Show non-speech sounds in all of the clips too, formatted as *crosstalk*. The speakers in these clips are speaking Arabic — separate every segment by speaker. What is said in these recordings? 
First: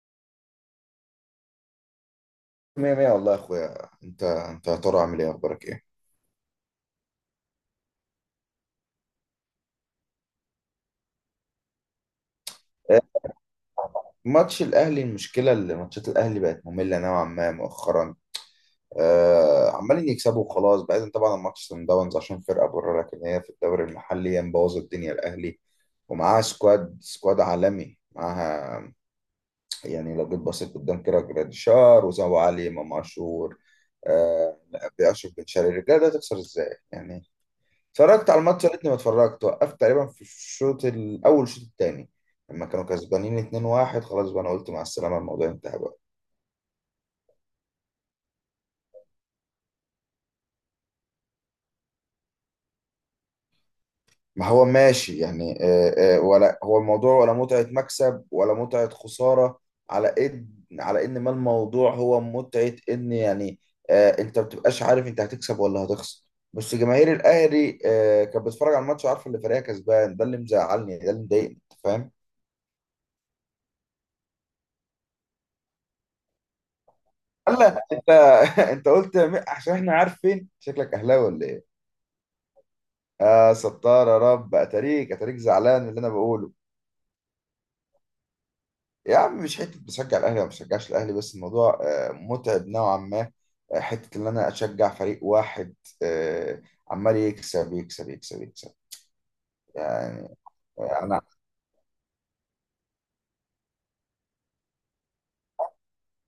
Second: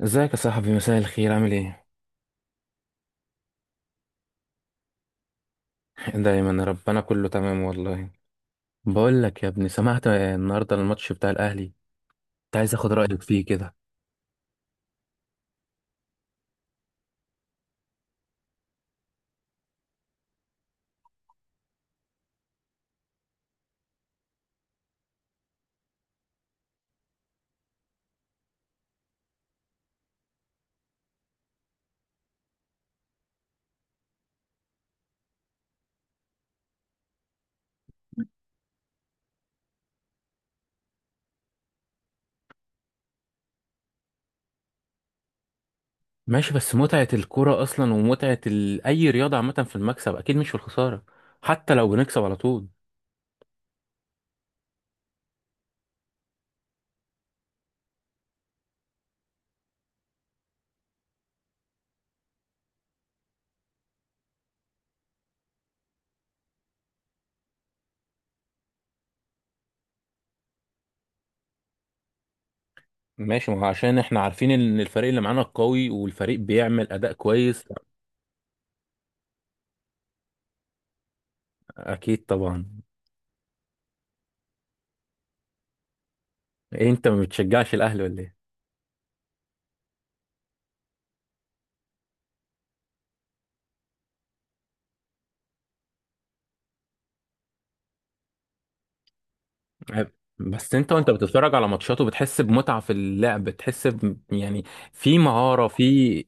Speaker 1: ازيك يا صاحبي، مساء الخير، عامل ايه؟
Speaker 2: مية مية والله يا اخويا، انت يا ترى عامل ايه؟ اخبارك ايه؟
Speaker 1: دايما ربنا كله تمام والله. بقول لك يا ابني، سمعت النهارده الماتش بتاع الاهلي، كنت عايز اخد
Speaker 2: آه،
Speaker 1: رايك فيه كده.
Speaker 2: ماتش الاهلي، المشكله اللي ماتشات الاهلي بقت ممله نوعا ما مؤخرا. عمالين يكسبوا وخلاص، بعيدا طبعا عن ماتش سان داونز عشان فرقه بره، لكن هي في الدوري المحلي هي مبوظه الدنيا الاهلي، ومعاها سكواد عالمي معاها. يعني لو جيت بصيت قدام كده جراديشار، وزو، علي، امام عاشور، آه، باشرف بن شرقي، الرجاله ده تخسر ازاي يعني؟ اتفرجت على الماتش، يا ريتني ما اتفرجت، وقفت تقريبا في الشوط الاول الشوط الثاني لما كانوا كسبانين 2-1، خلاص بقى انا قلت مع السلامه، الموضوع انتهى بقى.
Speaker 1: ماشي، بس متعه الكوره اصلا، ومتعه اي رياضه عامه في المكسب، اكيد مش في الخساره، حتى لو بنكسب على طول.
Speaker 2: ما هو ماشي يعني، ولا هو الموضوع ولا متعه مكسب ولا متعه خساره. على ان على ان ما الموضوع هو متعه ان يعني انت ما بتبقاش عارف انت هتكسب ولا هتخسر. بس جماهير الاهلي كانت بتتفرج على الماتش وعارفه ان فريقها كسبان، ده اللي مزعلني، ده اللي مضايقني، أنت فاهم.
Speaker 1: ماشي، ما هو عشان احنا عارفين ان الفريق اللي معانا قوي، والفريق بيعمل اداء كويس.
Speaker 2: هلا انت *laughs* انت قلت عشان احنا عارفين، شكلك اهلاوي ولا ايه؟
Speaker 1: اكيد طبعا.
Speaker 2: اه ستار يا رب، اتاريك زعلان من اللي انا بقوله.
Speaker 1: إيه، انت ما بتشجعش الاهلي ولا ايه؟
Speaker 2: يا عم مش حته بشجع الاهلي وما بشجعش الاهلي، بس الموضوع متعب نوعا ما. حته ان انا اشجع فريق واحد آه، عمال يكسب يكسب يكسب يكسب يعني.
Speaker 1: بس انت وانت
Speaker 2: انا،
Speaker 1: بتتفرج على ماتشاته بتحس بمتعة في اللعب، بتحس يعني في مهارة، في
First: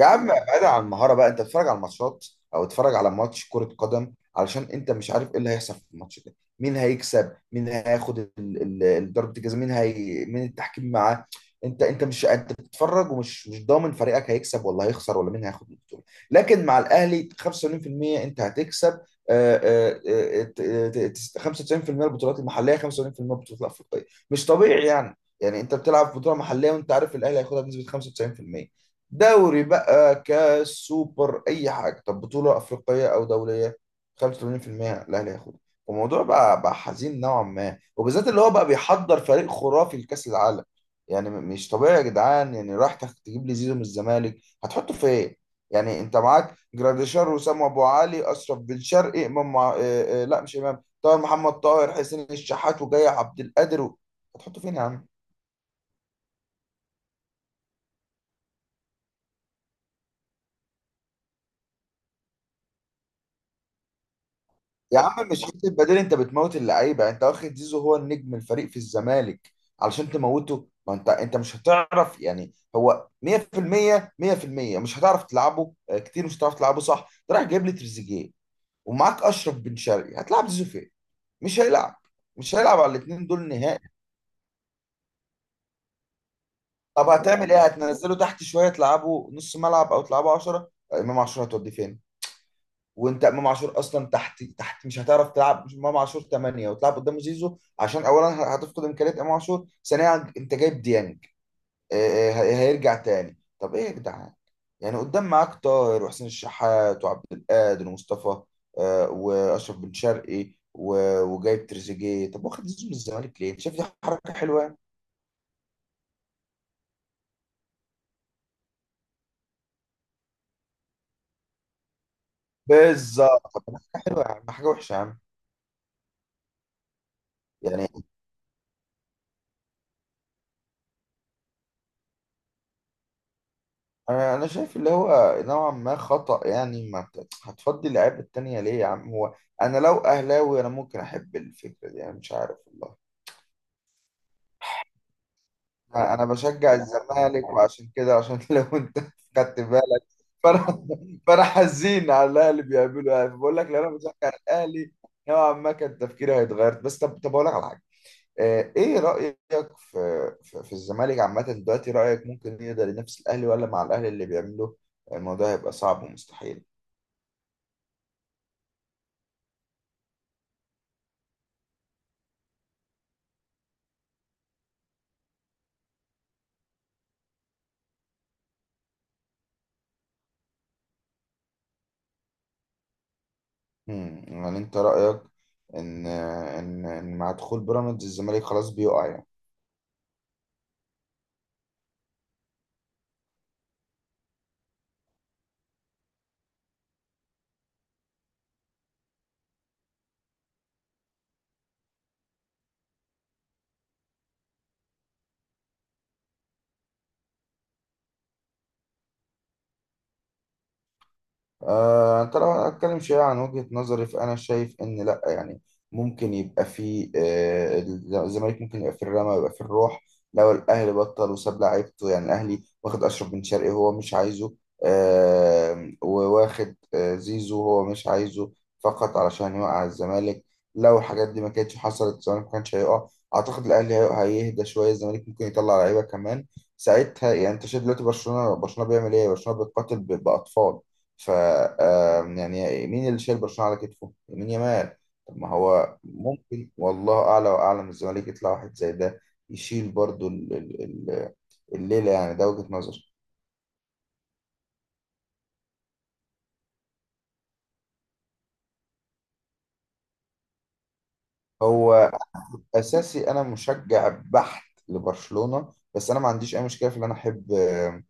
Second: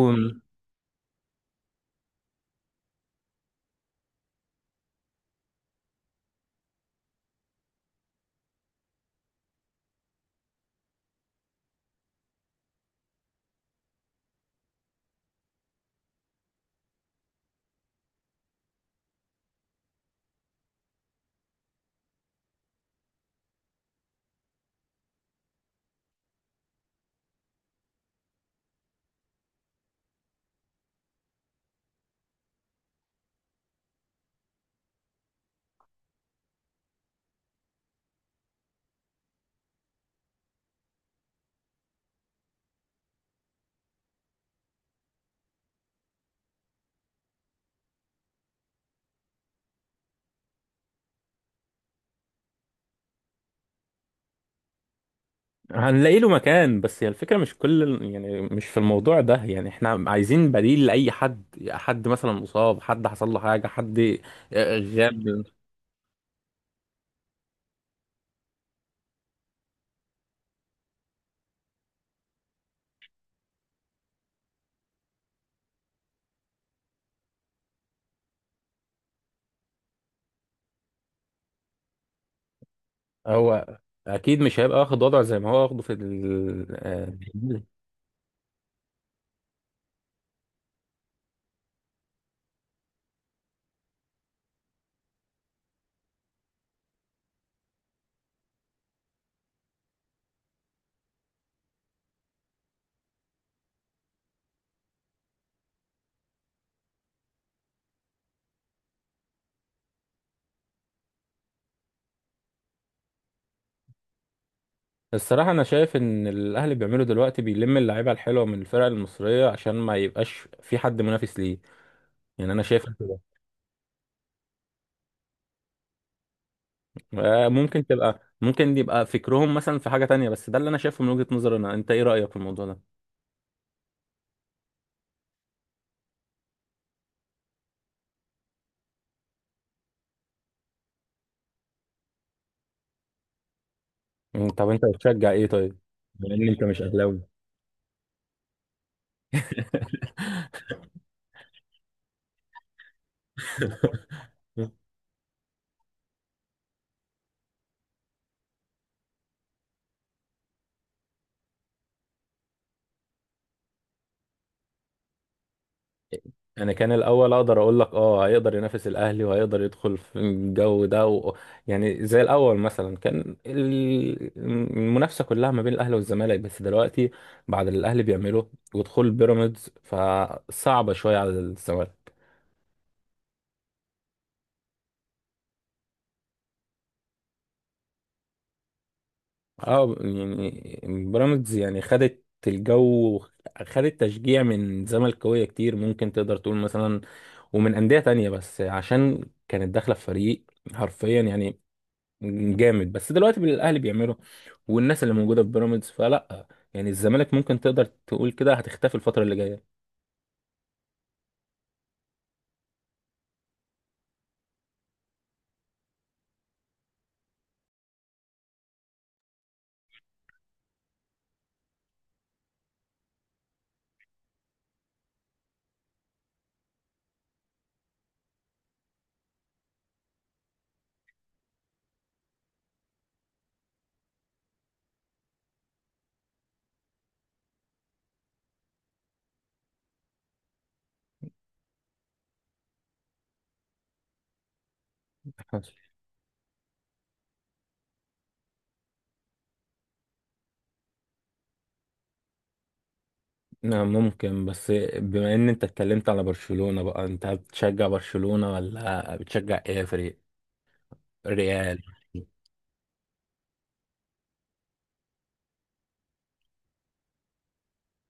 Speaker 2: يا عم بعيد عن المهاره بقى، انت بتتفرج على الماتشات او اتفرج على ماتش كره قدم علشان انت مش عارف ايه اللي هيحصل في الماتش ده، مين هيكسب، مين هياخد ضربه الجزاء، مين التحكيم معاه. انت بتتفرج ومش مش ضامن فريقك هيكسب ولا هيخسر ولا مين هياخد البطوله، لكن مع الاهلي 85% انت هتكسب. آه، آه، 95% البطولات المحليه، 75% البطولات الافريقيه، مش طبيعي يعني. يعني انت بتلعب بطوله محليه وانت عارف الاهلي هياخدها بنسبه 95%. دوري بقى، كاس، سوبر، اي حاجه، طب بطوله افريقيه او دوليه 85% الاهلي هياخدها. الموضوع بقى بقى حزين نوعا ما، وبالذات اللي هو بقى بيحضر فريق خرافي لكاس العالم. يعني مش طبيعي يا جدعان، يعني راح تجيب لي زيزو من الزمالك؟ هتحطه فين؟ يعني انت معاك جراديشار، وسام ابو علي، اشرف بن شرقي، امام مع... آه، آه، لا مش امام، طاهر، محمد طاهر، حسين الشحات، وجاي عبد القادر و... هتحطه فين يا عم؟
Speaker 1: هنلاقي له مكان، بس هي الفكرة مش كل يعني مش في الموضوع ده، يعني احنا عايزين بديل لأي حد، حد مثلا مصاب، حد حصل له حاجة، حد
Speaker 2: يا عم
Speaker 1: غاب.
Speaker 2: مش حته بديل، انت بتموت اللعيبه. انت واخد زيزو هو النجم الفريق في الزمالك علشان تموته، ما انت انت مش هتعرف يعني، هو 100% 100% مش هتعرف تلعبه. كتير مش هتعرف تلعبه صح. انت رايح جايب لي تريزيجيه ومعاك اشرف بن شرقي، هتلعب زيزو فين؟ مش هيلعب. مش هيلعب على الاثنين دول
Speaker 1: هو
Speaker 2: نهائي.
Speaker 1: أكيد مش هيبقى واخد وضع زي ما هو واخده في ال...
Speaker 2: طب
Speaker 1: آه،
Speaker 2: هتعمل ايه؟ هتنزله تحت شويه، تلعبه نص ملعب او تلعبه 10 امام 10؟ هتوديه فين؟ وانت امام عاشور اصلا تحت، تحت مش هتعرف تلعب امام عاشور 8 وتلعب قدام زيزو عشان اولا هتفقد امكانيات امام عاشور، ثانيا انت جايب ديانج هيرجع تاني، طب ايه يا جدعان؟ يعني قدام معاك طاهر وحسين الشحات وعبد القادر ومصطفى واشرف بن شرقي وجايب تريزيجيه، طب واخد زيزو من الزمالك ليه؟ شايف دي حركه حلوه يعني؟
Speaker 1: الصراحة أنا شايف إن الأهلي بيعمله دلوقتي، بيلم اللعيبة الحلوة من الفرق المصرية عشان ما يبقاش في حد منافس ليه. يعني أنا شايف،
Speaker 2: بالظبط. حلوه يا عم، حاجه وحشه يا عم. يعني
Speaker 1: ممكن يبقى فكرهم مثلا في حاجة تانية، بس ده اللي انا شايفه من وجهة نظري انا. انت ايه رأيك في الموضوع ده؟
Speaker 2: انا شايف اللي هو نوعا ما خطأ يعني. ما هتفضي اللعيبه التانية ليه يا عم؟ هو انا لو اهلاوي انا ممكن احب الفكره دي، انا مش عارف والله.
Speaker 1: طب انت بتشجع ايه طيب؟
Speaker 2: انا
Speaker 1: بما ان انت
Speaker 2: بشجع
Speaker 1: مش اهلاوي.
Speaker 2: الزمالك، وعشان كده عشان *laughs* لو انت خدت بالك فانا فانا حزين على الاهلي بيعملوا، يعني بقول لك لو انا
Speaker 1: *laughs*
Speaker 2: بشجع الاهلي نوعا ما كان تفكيري هيتغير. بس طب اقول لك على حاجه ايه رايك في في الزمالك عامه دلوقتي؟ رايك ممكن يقدر ينافس الاهلي، ولا مع الاهلي اللي بيعمله الموضوع هيبقى صعب ومستحيل؟
Speaker 1: انا كان الاول اقدر اقول لك اه هيقدر ينافس الاهلي، وهيقدر يدخل في الجو ده يعني زي الاول مثلا كان المنافسه كلها ما بين الاهلي والزمالك، بس دلوقتي بعد اللي الاهلي بيعمله ودخول بيراميدز فصعبه شويه على الزمالك.
Speaker 2: مم. يعني انت رأيك ان مع دخول بيراميدز الزمالك خلاص بيقع يعني؟
Speaker 1: اه، يعني بيراميدز يعني خدت الجو، خدت تشجيع من زملكاويه كتير ممكن تقدر تقول مثلا، ومن انديه تانية، بس عشان كانت داخله في فريق حرفيا يعني جامد. بس دلوقتي الاهلي بيعمله والناس اللي موجوده في بيراميدز فلا، يعني الزمالك ممكن تقدر تقول كده هتختفي الفتره اللي جايه.
Speaker 2: انت لو هنتكلم شوية عن وجهة نظري، فأنا شايف إن لأ يعني، ممكن يبقى في آه، الزمالك ممكن يبقى في الرمى ويبقى في الروح. لو الأهلي بطل وساب لعيبته، يعني الأهلي واخد أشرف بن شرقي هو مش عايزه وواخد زيزو هو مش عايزه فقط علشان يوقع الزمالك. لو الحاجات دي ما كانتش حصلت الزمالك ما كانش هيقع. أعتقد الأهلي هيهدى شوية، الزمالك ممكن يطلع لعيبة كمان ساعتها. يعني أنت شايف دلوقتي برشلونة؟ برشلونة بيعمل إيه؟ برشلونة بيقاتل بأطفال. ف آم، يعني مين اللي شايل برشلونة على كتفه؟ يمين يمال. طب ما
Speaker 1: حصل.
Speaker 2: هو ممكن والله أعلى وأعلم الزمالك يطلع واحد زي ده يشيل برضو الليلة، يعني ده وجهة نظري.
Speaker 1: نعم، ممكن. بس بما ان انت اتكلمت على برشلونه بقى، انت بتشجع برشلونه ولا بتشجع ايه فريق؟ ريال؟
Speaker 2: هو أساسي أنا مشجع بحت لبرشلونة، بس أنا ما عنديش أي مشكلة في إن أنا أحب آم،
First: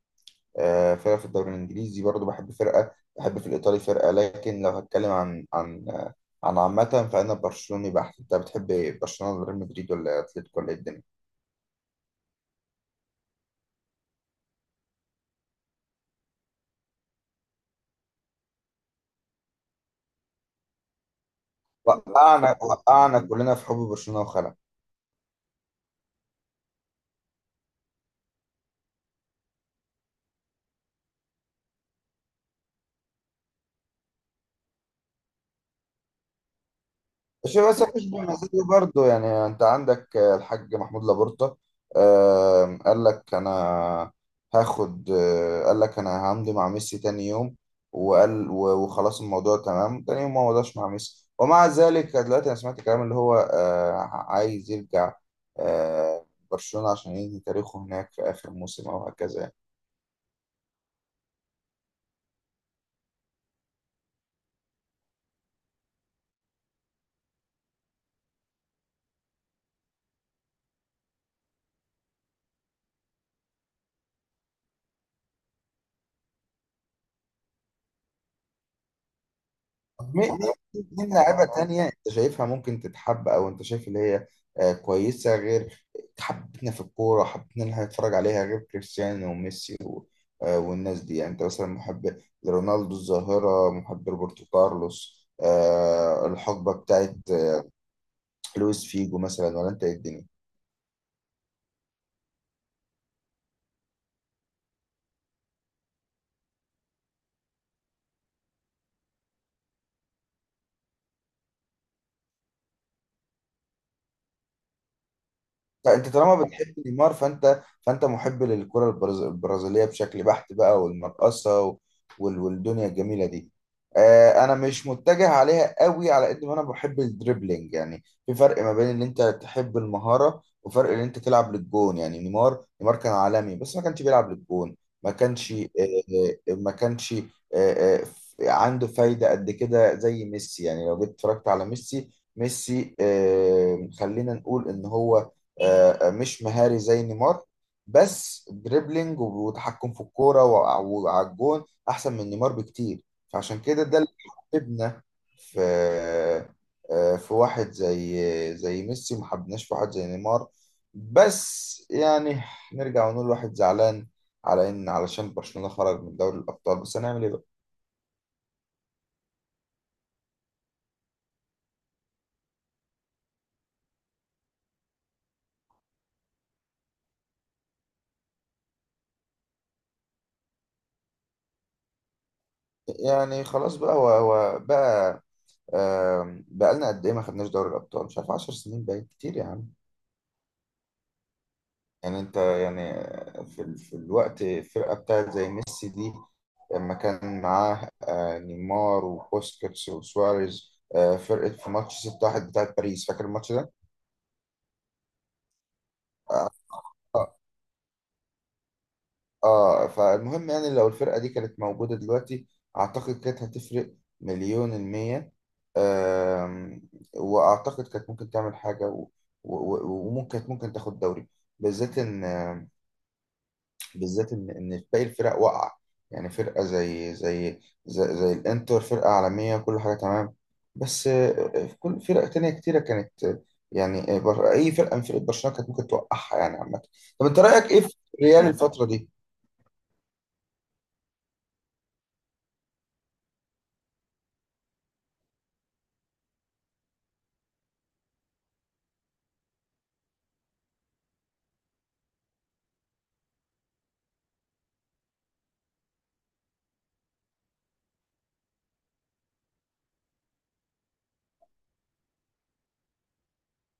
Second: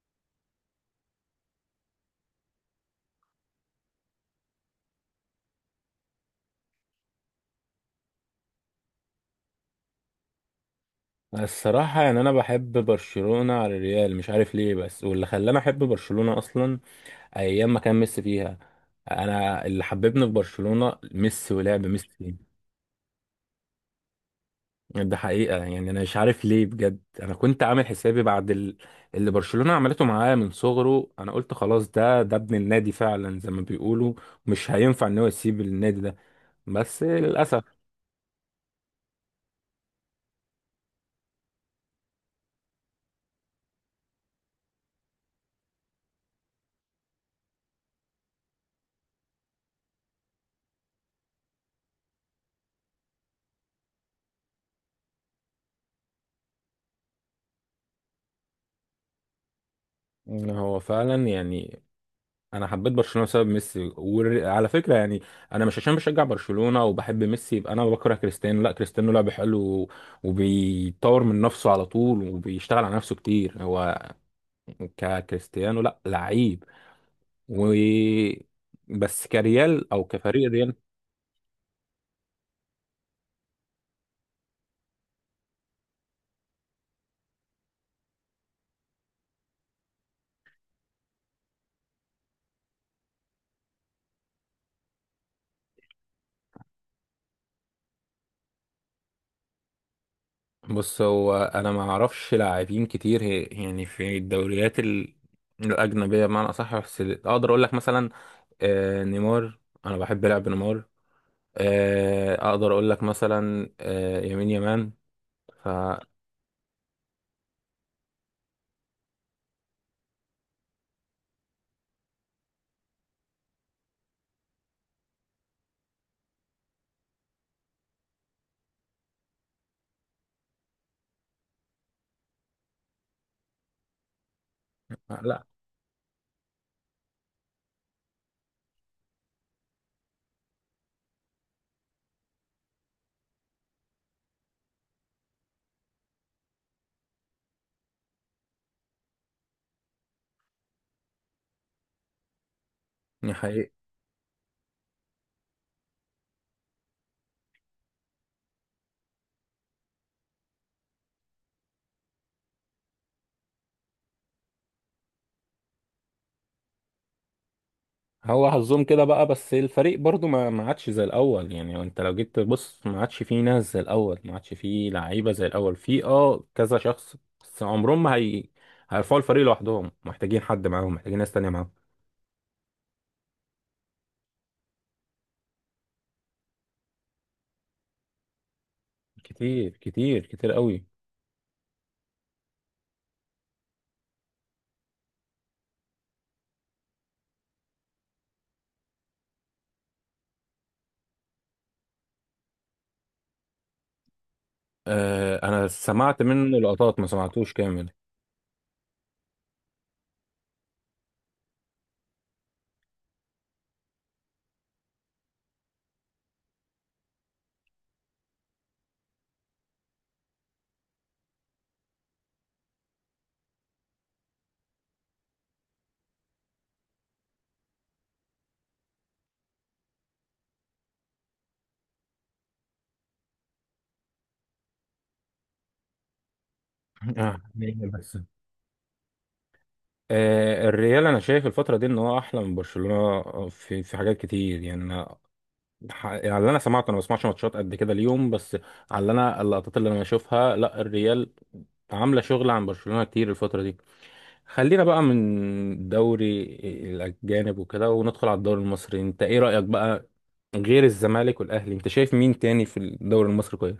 Speaker 2: آه، فرقة في الدوري الإنجليزي برضو، بحب فرقة بحب في الإيطالي فرقة. لكن لو هتكلم عن عامة فأنا برشلوني بحت. أنت بتحب إيه؟ برشلونة، ولا ريال مدريد، ولا أتلتيكو، ولا إيه الدنيا؟
Speaker 1: الصراحة يعني أنا بحب برشلونة على الريال مش عارف ليه، بس واللي خلاني أحب برشلونة أصلا أيام ما كان ميسي فيها. أنا اللي حببني في برشلونة ميسي، ولعب ميسي.
Speaker 2: وقعنا كلنا في حب برشلونة وخلع.
Speaker 1: ده حقيقة، يعني أنا مش عارف ليه بجد. أنا كنت عامل حسابي بعد اللي برشلونة عملته معاه من صغره، أنا قلت خلاص ده ابن النادي فعلا زي ما بيقولوا، مش هينفع إن هو يسيب النادي ده. بس
Speaker 2: مش
Speaker 1: للأسف
Speaker 2: بس مش بمزاجه برضه، يعني انت عندك الحاج محمود لابورتا قال لك انا هاخد آه، قال لك انا همضي مع ميسي تاني يوم، وقال وخلاص الموضوع تمام. تاني يوم ما مضاش مع ميسي، ومع ذلك دلوقتي انا سمعت كلام اللي هو عايز يرجع آه، برشلونة عشان ينهي تاريخه هناك في اخر موسم او هكذا يعني.
Speaker 1: إن هو فعلا يعني. انا حبيت برشلونه بسبب ميسي، وعلى فكره يعني انا مش عشان بشجع برشلونه وبحب ميسي يبقى انا بكره كريستيانو. لا، كريستيانو لعب حلو، وبيطور من نفسه على طول، وبيشتغل على نفسه كتير، هو ككريستيانو لا لعيب. و بس كريال او
Speaker 2: طب مين
Speaker 1: كفريق ريال.
Speaker 2: مين لاعيبة تانية انت شايفها ممكن تتحب، او انت شايف اللي هي كويسة غير حبتنا في الكورة، حبتنا ان احنا نتفرج عليها غير كريستيانو وميسي والناس دي؟ يعني انت مثلا محب لرونالدو الظاهرة، محب روبرتو كارلوس، الحقبة بتاعت لويس فيجو مثلا، ولا انت ايه الدنيا؟
Speaker 1: بص، هو انا ما اعرفش لاعبين كتير، يعني في الدوريات الاجنبيه بمعنى اصح. بس اقدر اقول لك مثلا نيمار، انا بحب لعب نيمار. اقدر اقول لك مثلا يمين يمان. ف
Speaker 2: لا انت طالما بتحب نيمار فانت محب للكرة البرازيلية بشكل بحت بقى، والمرقصة والدنيا الجميلة دي. انا مش متجه عليها قوي على قد ما انا بحب الدريبلينج. يعني في فرق ما بين ان انت تحب المهارة وفرق ان انت تلعب للجون. يعني نيمار كان عالمي بس ما كانش بيلعب للجون. ما
Speaker 1: لا
Speaker 2: كانش آه، ما كانش آه، آه، عنده فايدة قد كده زي ميسي. يعني لو جيت اتفرجت على ميسي خلينا نقول ان هو مش مهاري زي نيمار، بس دريبلينج وتحكم في الكوره وعلى الجون احسن من نيمار بكتير.
Speaker 1: يعني
Speaker 2: فعشان
Speaker 1: حقيقي.
Speaker 2: كده ده اللي حببنا في في واحد زي زي ميسي، ما حبناش في واحد زي نيمار. بس يعني نرجع ونقول واحد زعلان على ان علشان برشلونه خرج من دوري الابطال، بس هنعمل ايه بقى؟
Speaker 1: هو حظهم كده بقى، بس الفريق برضو ما عادش زي الاول. يعني انت لو جيت تبص ما عادش فيه ناس زي الاول، ما عادش فيه لعيبه زي الاول، في كذا شخص بس عمرهم ما هيرفعوا الفريق لوحدهم، محتاجين حد معاهم، محتاجين ناس تانية معاهم.
Speaker 2: يعني خلاص بقى، هو بقى بقالنا قد ايه ما خدناش دوري الابطال؟ مش عارف، 10 سنين بقى كتير يا عم.
Speaker 1: كتير كتير كتير قوي.
Speaker 2: يعني انت يعني في الوقت الفرقه بتاعت زي ميسي دي لما كان معاه نيمار وبوسكيتس وسواريز فرقه، في ماتش 6-1 بتاعت باريس فاكر الماتش ده؟
Speaker 1: انا سمعت منه لقطات ما
Speaker 2: اه
Speaker 1: سمعتوش كامل.
Speaker 2: فالمهم يعني لو الفرقه دي كانت موجوده دلوقتي اعتقد كانت هتفرق مليون المية. آم، واعتقد كانت ممكن تعمل حاجه وممكن كانت ممكن تاخد دوري. بالذات ان بالذات ان باقي الفرق واقعه. يعني فرقه زي, الانتر فرقه عالميه كل حاجه تمام. بس في كل فرق تانية كتيره كانت يعني اي فرقه من فرق برشلونه كانت ممكن توقعها يعني عامه.
Speaker 1: *laughs*
Speaker 2: طب انت
Speaker 1: آه،
Speaker 2: رايك ايه في
Speaker 1: بس
Speaker 2: ريال الفتره دي؟
Speaker 1: الريال انا شايف الفتره دي ان هو احلى من برشلونه. في حاجات كتير يعني انا يعني اللي انا سمعته، انا ما بسمعش ماتشات قد كده اليوم. بس على اللي انا اللقطات اللي انا بشوفها، لا، الريال عامله شغل عن برشلونه كتير الفتره دي. خلينا بقى من دوري الاجانب وكده، وندخل على الدوري المصري. انت ايه رايك بقى غير الزمالك والاهلي؟ انت شايف مين تاني في الدوري المصري كويس؟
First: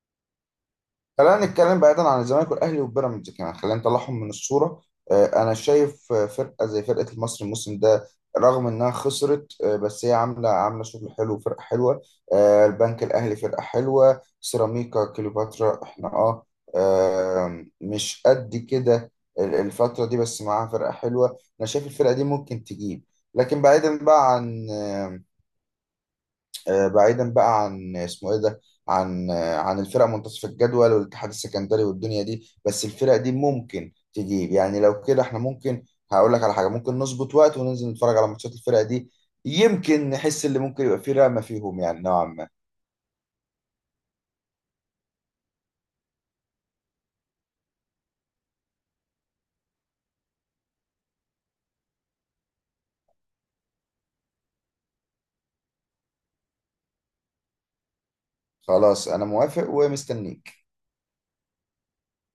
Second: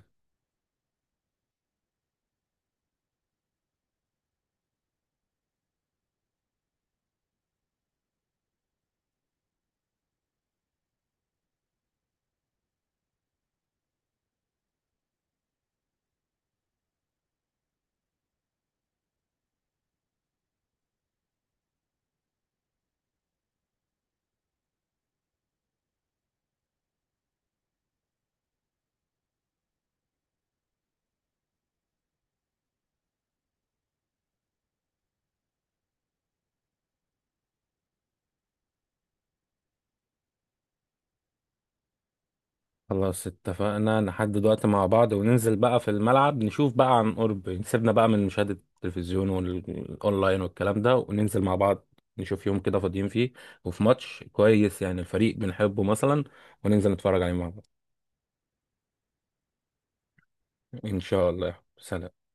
Speaker 2: خلينا نتكلم بعيدا عن الزمالك والاهلي وبيراميدز كمان، خلينا نطلعهم من الصوره. انا شايف فرقه زي فرقه المصري الموسم ده رغم انها خسرت بس هي عامله شغل حلو، فرقه حلوه. البنك الاهلي فرقه حلوه، سيراميكا كليوباترا احنا اه آم، مش قد كده الفتره دي بس معاها فرقه حلوه. انا شايف الفرقه دي ممكن تجيب. لكن بعيدا بقى عن بعيدا بقى عن اسمه ايه ده، عن الفرق منتصف الجدول والاتحاد السكندري والدنيا دي، بس الفرق دي ممكن تجيب. يعني لو كده احنا ممكن هقول لك على حاجه، ممكن نظبط وقت وننزل نتفرج على ماتشات الفرق دي يمكن نحس اللي ممكن يبقى فيه رقمه فيهم يعني نوعا ما.
Speaker 1: خلاص، اتفقنا. نحدد وقت مع بعض وننزل بقى في الملعب نشوف بقى عن قرب، سيبنا بقى من مشاهدة التلفزيون والأونلاين والكلام ده، وننزل مع بعض. نشوف يوم كده فاضيين فيه وفي ماتش كويس، يعني الفريق بنحبه مثلا، وننزل نتفرج عليه مع بعض.
Speaker 2: خلاص انا موافق ومستنيك.
Speaker 1: إن شاء الله. سلام.